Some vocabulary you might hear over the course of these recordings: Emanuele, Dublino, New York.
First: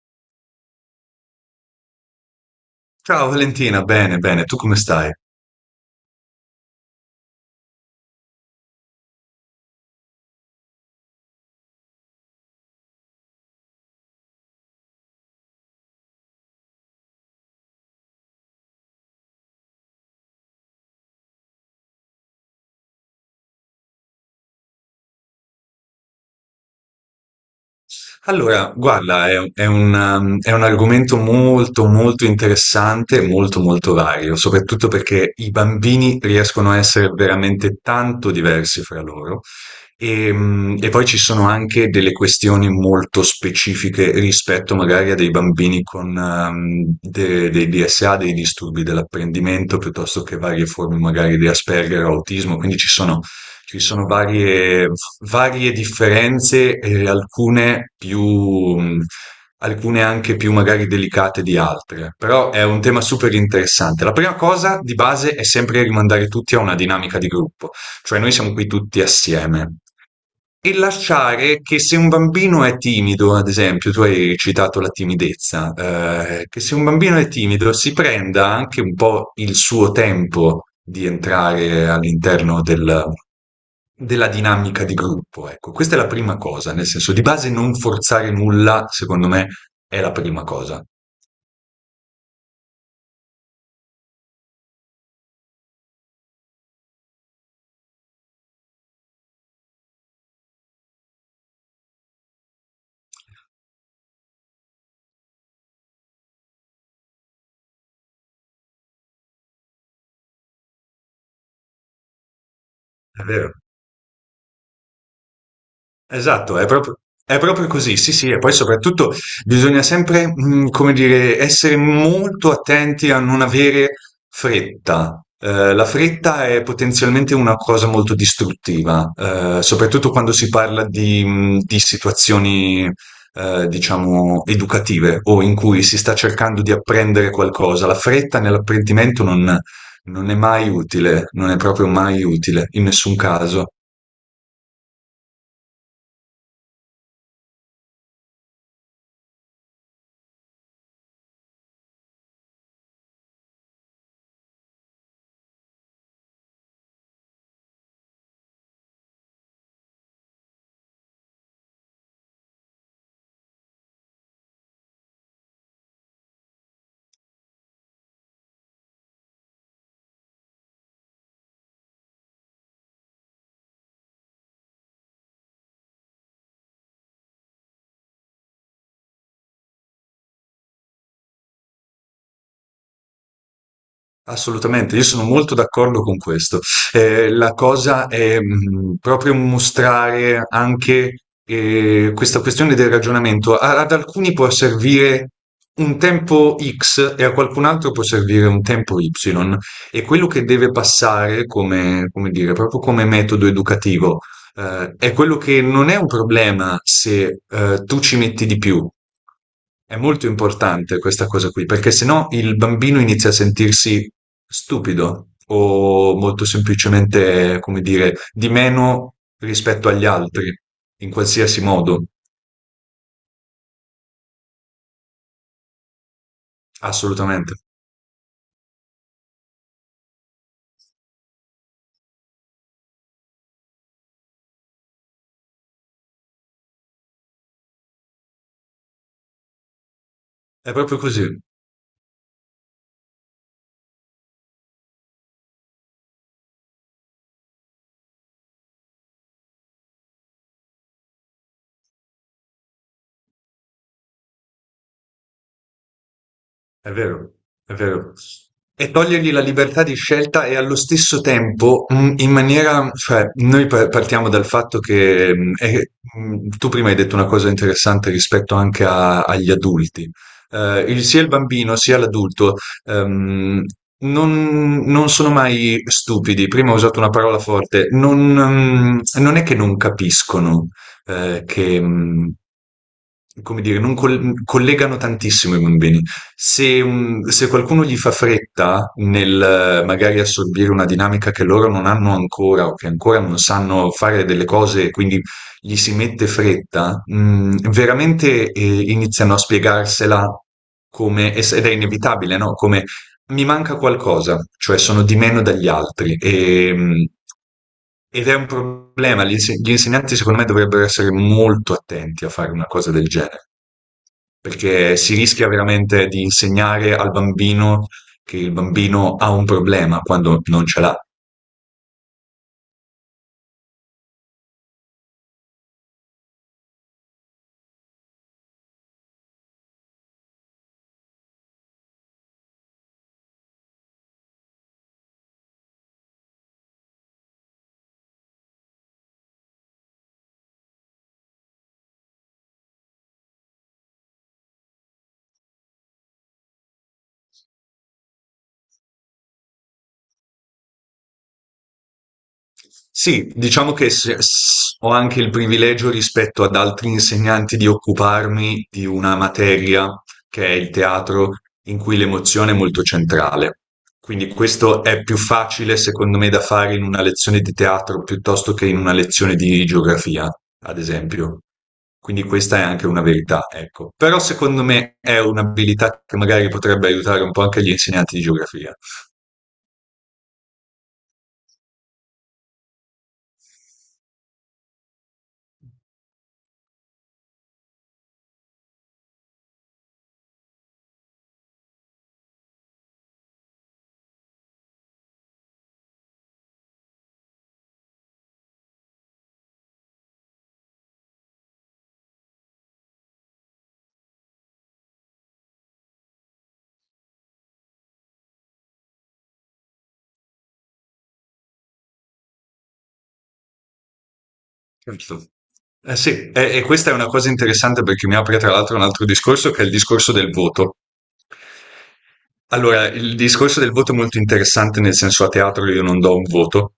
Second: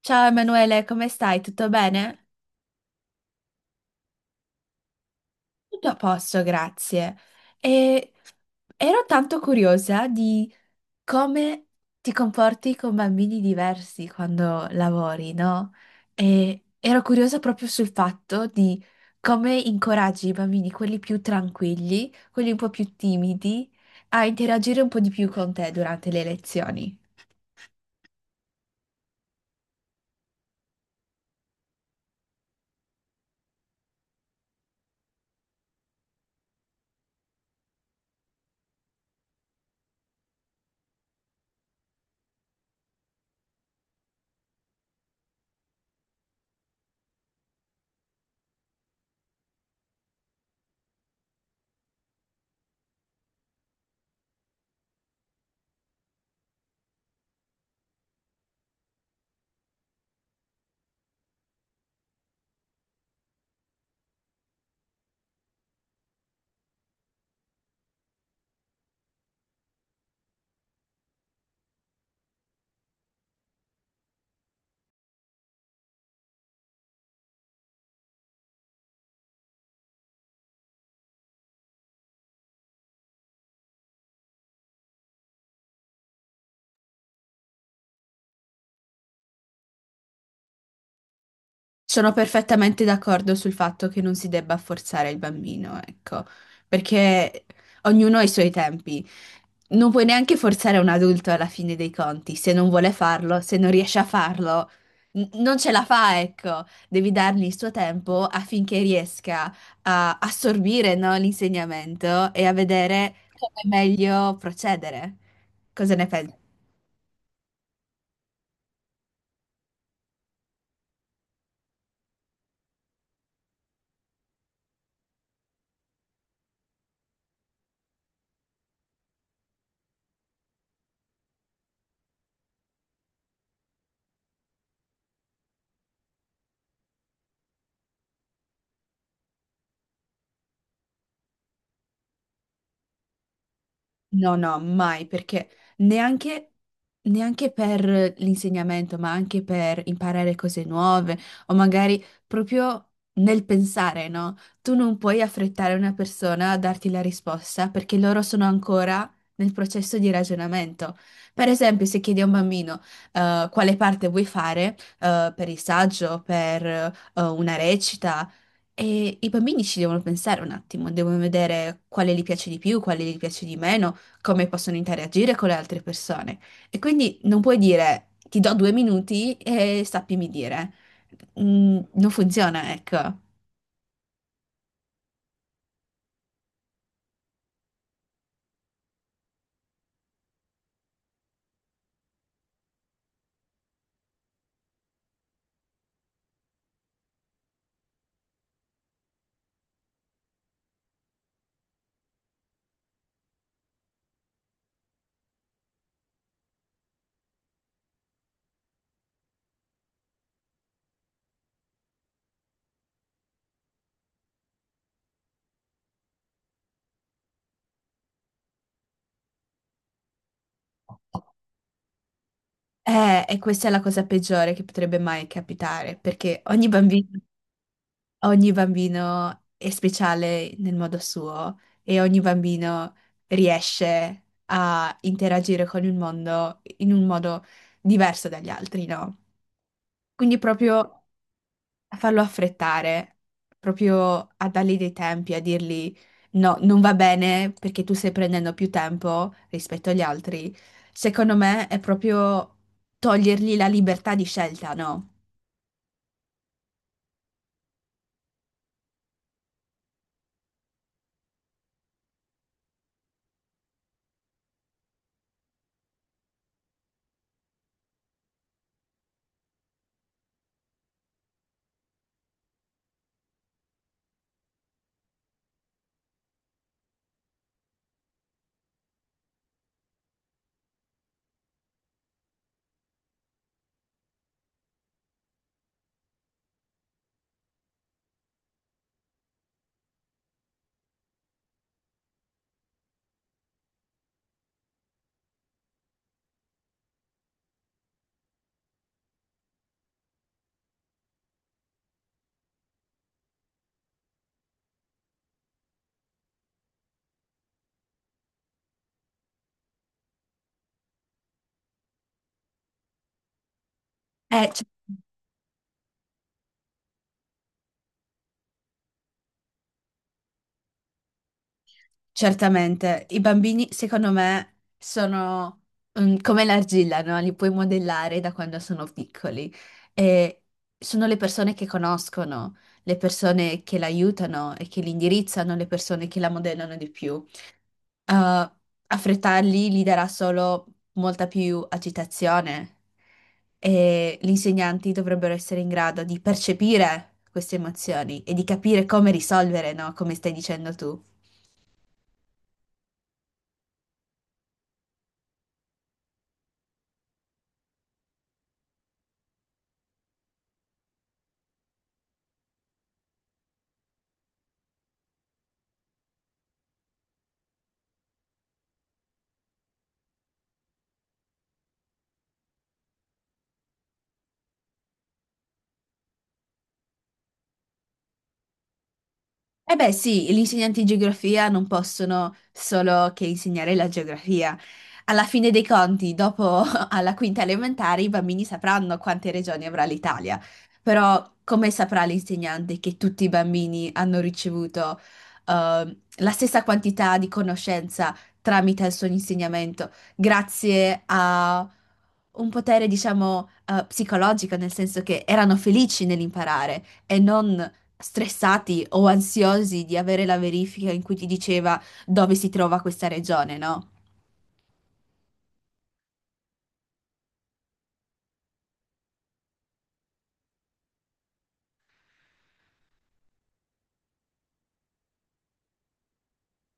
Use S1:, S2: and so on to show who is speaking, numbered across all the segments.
S1: Ciao Emanuele, come stai? Tutto bene?
S2: Ciao Valentina, bene, bene, tu come stai?
S1: Tutto a posto, grazie. E ero tanto curiosa di come ti comporti con bambini diversi quando lavori, no? E ero curiosa proprio sul fatto di come incoraggi i bambini, quelli più tranquilli, quelli un po' più timidi, a interagire un po' di più con te durante le lezioni.
S2: Allora, guarda, è un argomento molto, molto interessante, e molto, molto vario, soprattutto perché i bambini riescono a essere veramente tanto diversi fra loro. E, poi ci sono anche delle questioni molto specifiche rispetto magari a dei bambini con dei DSA, dei disturbi dell'apprendimento, piuttosto che varie forme magari di Asperger o autismo, quindi ci sono varie, varie differenze, alcune più, mh, alcune anche più magari delicate di altre, però è un tema super interessante. La prima cosa di base è sempre rimandare tutti a una dinamica di gruppo, cioè noi siamo qui tutti assieme. E lasciare che se un bambino è timido, ad esempio, tu hai citato la timidezza, che se un bambino è timido si prenda anche un po' il suo tempo di entrare all'interno del della dinamica di gruppo, ecco. Questa è la prima cosa, nel senso di base non forzare nulla, secondo me, è la prima cosa.
S1: Sono perfettamente d'accordo sul fatto che non si debba forzare il bambino, ecco, perché ognuno ha i suoi tempi. Non puoi neanche forzare un adulto alla fine dei conti, se non vuole farlo, se non riesce a farlo, non ce la fa, ecco. Devi dargli il suo tempo affinché riesca a assorbire, no, l'insegnamento e a vedere
S2: È vero.
S1: come meglio procedere. Cosa ne pensi?
S2: Esatto, è proprio così, sì, sì, e poi soprattutto bisogna sempre, come dire, essere molto attenti a non avere fretta. La fretta è potenzialmente una cosa molto distruttiva, soprattutto quando si parla di di situazioni, diciamo educative o in cui si sta cercando di apprendere qualcosa. La fretta nell'apprendimento non è mai utile, non è proprio mai utile, in nessun caso.
S1: No, no, mai, perché neanche, neanche per l'insegnamento, ma anche per imparare cose nuove o magari proprio nel pensare, no? Tu non puoi affrettare una persona a darti la risposta perché loro sono ancora nel processo di ragionamento. Per esempio, se chiedi a un bambino quale parte vuoi fare per il saggio, per una recita, e i bambini ci devono pensare un attimo, devono vedere quale gli piace di più, quale gli piace di meno, come possono interagire con le altre persone. E quindi non puoi dire ti do due minuti e sappimi dire. Non funziona, ecco.
S2: Assolutamente, io sono molto d'accordo con questo. La cosa è proprio mostrare anche questa questione del ragionamento. Ad alcuni può servire un tempo X e a qualcun altro può servire un tempo Y. E quello che deve passare come, come dire, proprio come metodo educativo è quello che non è un problema se tu ci metti di più. È molto importante questa cosa qui, perché sennò il bambino inizia a sentirsi stupido o molto semplicemente, come dire, di meno rispetto agli altri, in qualsiasi modo.
S1: E questa è la cosa peggiore che potrebbe mai capitare, perché ogni bambino
S2: Assolutamente.
S1: ogni bambino è speciale nel modo suo e ogni bambino riesce a interagire con il mondo in un modo diverso dagli altri, no? Quindi
S2: È proprio
S1: proprio
S2: così.
S1: a farlo affrettare, proprio a dargli dei tempi, a dirgli no, non va bene perché tu stai prendendo più tempo rispetto agli altri, secondo me è proprio togliergli la libertà di scelta, no?
S2: È vero, è vero. E togliergli la libertà di scelta e allo stesso tempo, in maniera, cioè, noi partiamo dal fatto che, tu prima hai detto una cosa interessante rispetto anche agli adulti. Sia il bambino sia l'adulto, ehm, non sono mai stupidi. Prima ho usato una parola forte, non è che non capiscono, che, come dire, non collegano tantissimo i bambini. Se, se qualcuno gli fa fretta nel magari assorbire una dinamica che loro non hanno ancora o che ancora non sanno fare delle cose, quindi gli si mette fretta, veramente iniziano a spiegarsela come, ed è inevitabile, no? Come mi manca qualcosa, cioè sono di meno dagli altri e, ed è un problema. Gli insegnanti secondo me dovrebbero essere molto attenti a fare una cosa del genere,
S1: Cioè.
S2: perché si rischia veramente di insegnare al bambino che il bambino ha un problema quando non ce l'ha.
S1: Certamente, i bambini secondo me sono come l'argilla, no? Li puoi modellare da quando sono piccoli e sono le persone che conoscono, le persone che l'aiutano e che li indirizzano, le persone che la modellano di più. Affrettarli gli darà solo molta più agitazione e gli insegnanti dovrebbero essere in grado di percepire queste emozioni e di capire come risolvere, no? Come stai dicendo tu.
S2: Sì, diciamo che ho anche il privilegio rispetto ad altri insegnanti di occuparmi di una materia che è il teatro, in cui l'emozione è molto centrale. Quindi questo è più facile, secondo me, da fare in una lezione di teatro piuttosto che in una lezione di geografia, ad esempio. Quindi questa è anche una verità, ecco. Però secondo me è un'abilità che magari potrebbe aiutare un po' anche gli insegnanti di geografia.
S1: Eh beh sì, gli insegnanti di geografia non possono solo che insegnare la geografia. Alla fine dei conti, dopo alla quinta elementare, i bambini sapranno quante regioni avrà l'Italia. Però come saprà l'insegnante che tutti i bambini hanno ricevuto la stessa quantità di conoscenza tramite il suo insegnamento, grazie a un potere, diciamo, psicologico, nel senso che erano felici nell'imparare e non stressati o ansiosi di avere la verifica in cui ti diceva dove si trova questa regione, no?
S2: Certo. Eh sì, e questa è una cosa interessante perché mi apre tra l'altro un altro discorso che è il discorso del voto. Allora, il discorso del voto è molto interessante, nel senso a teatro io non do un voto,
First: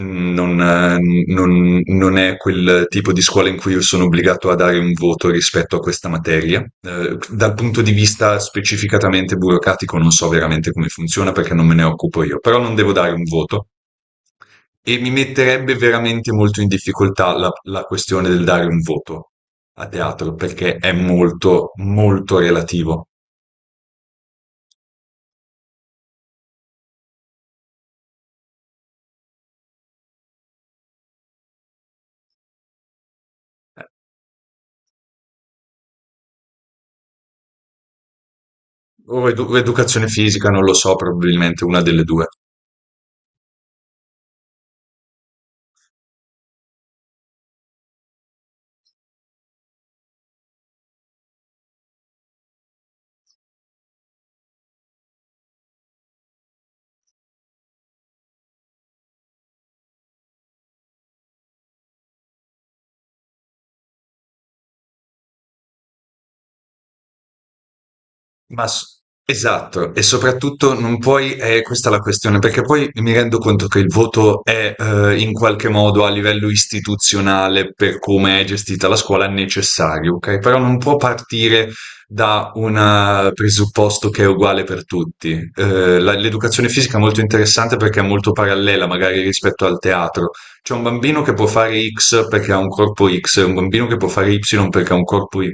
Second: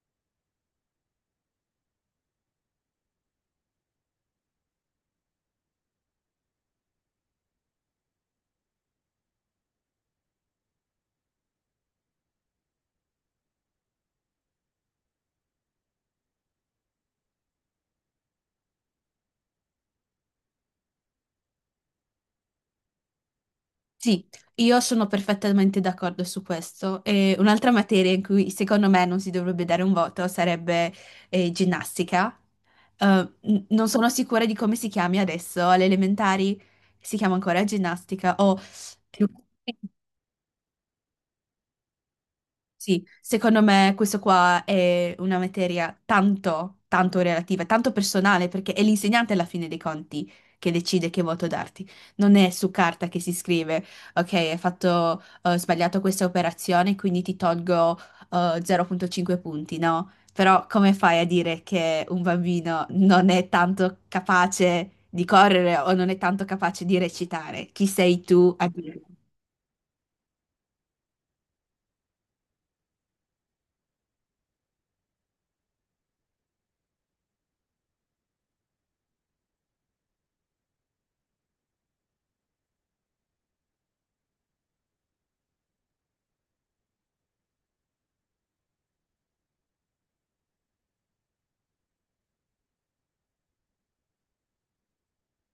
S2: mm, non è quel tipo di scuola in cui io sono obbligato a dare un voto rispetto a questa materia. Dal punto di vista specificatamente burocratico non so veramente come funziona perché non me ne occupo io, però non devo dare un voto. E mi metterebbe veramente molto in difficoltà la questione del dare un voto a teatro, perché è molto, molto relativo.
S1: Sì, io sono perfettamente d'accordo su questo. E un'altra materia in cui secondo me non si dovrebbe dare un voto sarebbe ginnastica. Eh,
S2: Eh,
S1: Non sono sicura di come si chiami adesso, alle elementari si chiama ancora ginnastica o...
S2: O educazione fisica, non lo so, probabilmente una delle due.
S1: Sì, secondo me questo qua è una materia tanto, tanto relativa, tanto personale, perché è l'insegnante alla fine dei conti che decide che voto darti. Non è su carta che si scrive, ok, hai fatto, sbagliato questa operazione, quindi ti tolgo, 0,5 punti, no? Però come fai a dire che un bambino non è tanto capace di correre o non è tanto capace di recitare? Chi sei tu
S2: Ma
S1: a
S2: s
S1: dire?
S2: Esatto, e soprattutto non puoi questa è la questione, perché poi mi rendo conto che il voto è, in qualche modo a livello istituzionale, per come è gestita la scuola, necessario, okay, però non può partire da un presupposto che è uguale per tutti. La l'educazione fisica è molto interessante perché è molto parallela, magari rispetto al teatro. C'è un bambino che può fare X perché ha un corpo X, e un bambino che può fare Y perché ha un corpo Y.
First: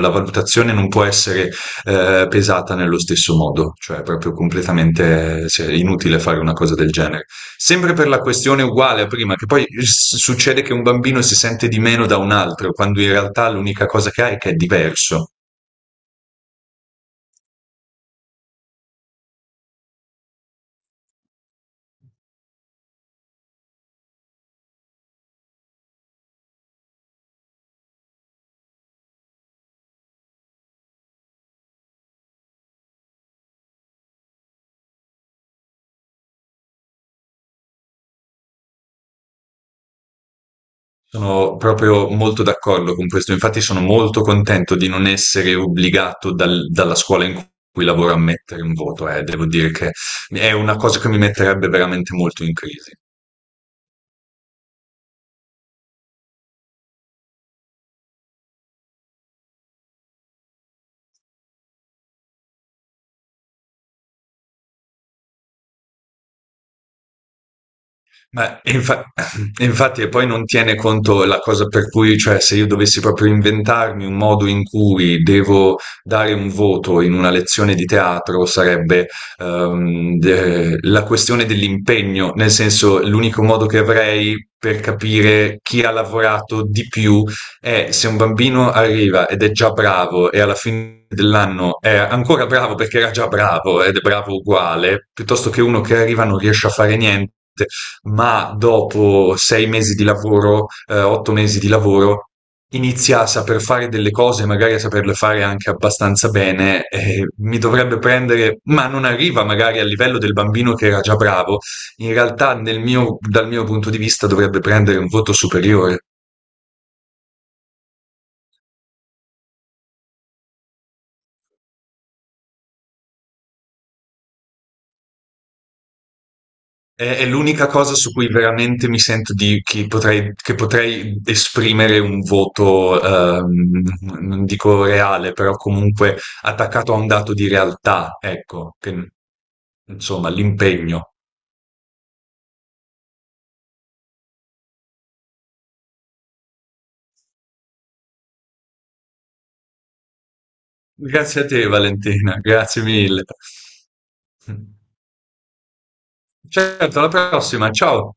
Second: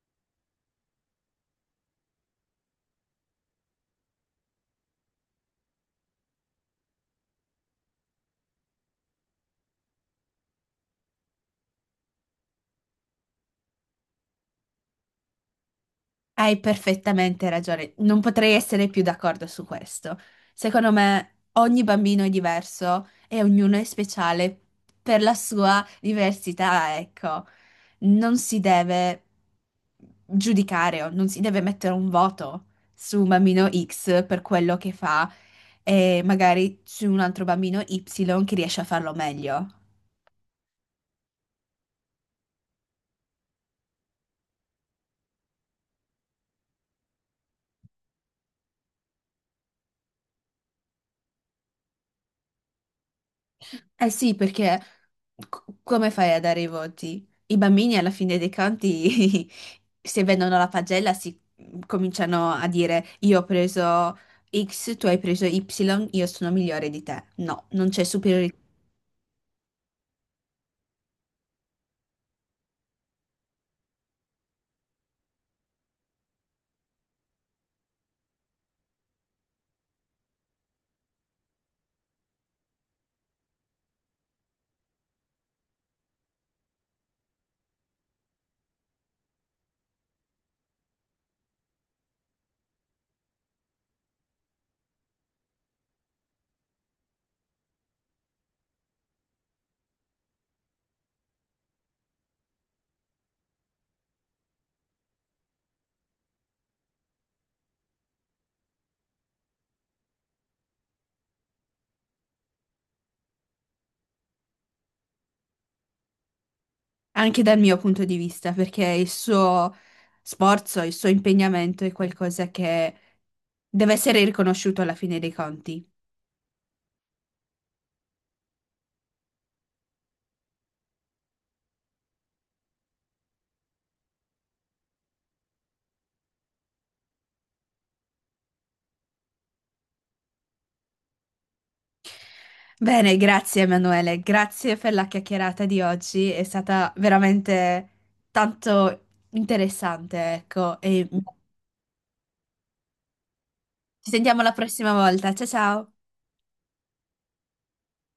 S2: La valutazione non può essere pesata nello stesso modo, cioè proprio completamente cioè, inutile fare una cosa del genere. Sempre per la questione uguale a prima, che poi succede che un bambino si sente di meno da un altro, quando in realtà l'unica cosa che ha è che è diverso.
S1: Hai perfettamente ragione, non potrei essere più d'accordo su questo. Secondo me ogni bambino è diverso e ognuno è speciale per la sua diversità, ecco. Non si deve giudicare o non si deve mettere un voto su un bambino X per quello che fa e magari su un altro bambino Y che riesce a farlo meglio.
S2: Sono proprio molto d'accordo con questo, infatti sono molto contento di non essere obbligato dalla scuola in cui lavoro a mettere un voto, eh. Devo dire che è una cosa che mi metterebbe veramente molto in crisi.
S1: Eh sì, perché come fai a dare i voti? I bambini alla fine dei conti, se vedono la pagella, si cominciano a dire io ho preso X, tu hai preso Y, io sono migliore di te. No, non c'è superiorità.
S2: Ma infa- infatti, e poi non tiene conto la cosa per cui, cioè, se io dovessi proprio inventarmi un modo in cui devo dare un voto in una lezione di teatro, sarebbe la questione dell'impegno, nel senso, l'unico modo che avrei per capire chi ha lavorato di più è se un bambino arriva ed è già bravo e alla fine dell'anno è ancora bravo perché era già bravo ed è bravo uguale, piuttosto che uno che arriva e non riesce a fare niente ma dopo 6 mesi di lavoro, 8 mesi di lavoro, inizia a saper fare delle cose, magari a saperle fare anche abbastanza bene, mi dovrebbe prendere, ma non arriva magari al livello del bambino che era già bravo. In realtà, dal mio punto di vista, dovrebbe prendere un voto superiore.
S1: Anche dal mio punto di vista, perché il suo sforzo, il suo impegnamento è qualcosa che deve essere riconosciuto alla fine dei conti.
S2: È l'unica cosa su cui veramente mi sento di, che potrei esprimere un voto, ehm, non dico reale, però comunque attaccato a un dato di realtà, ecco, insomma, l'impegno.
S1: Bene, grazie Emanuele, grazie per la chiacchierata di oggi, è stata veramente tanto interessante, ecco, e
S2: Grazie a te, Valentina, grazie mille.
S1: ci sentiamo la prossima volta. Ciao ciao!
S2: Certo, alla prossima, ciao.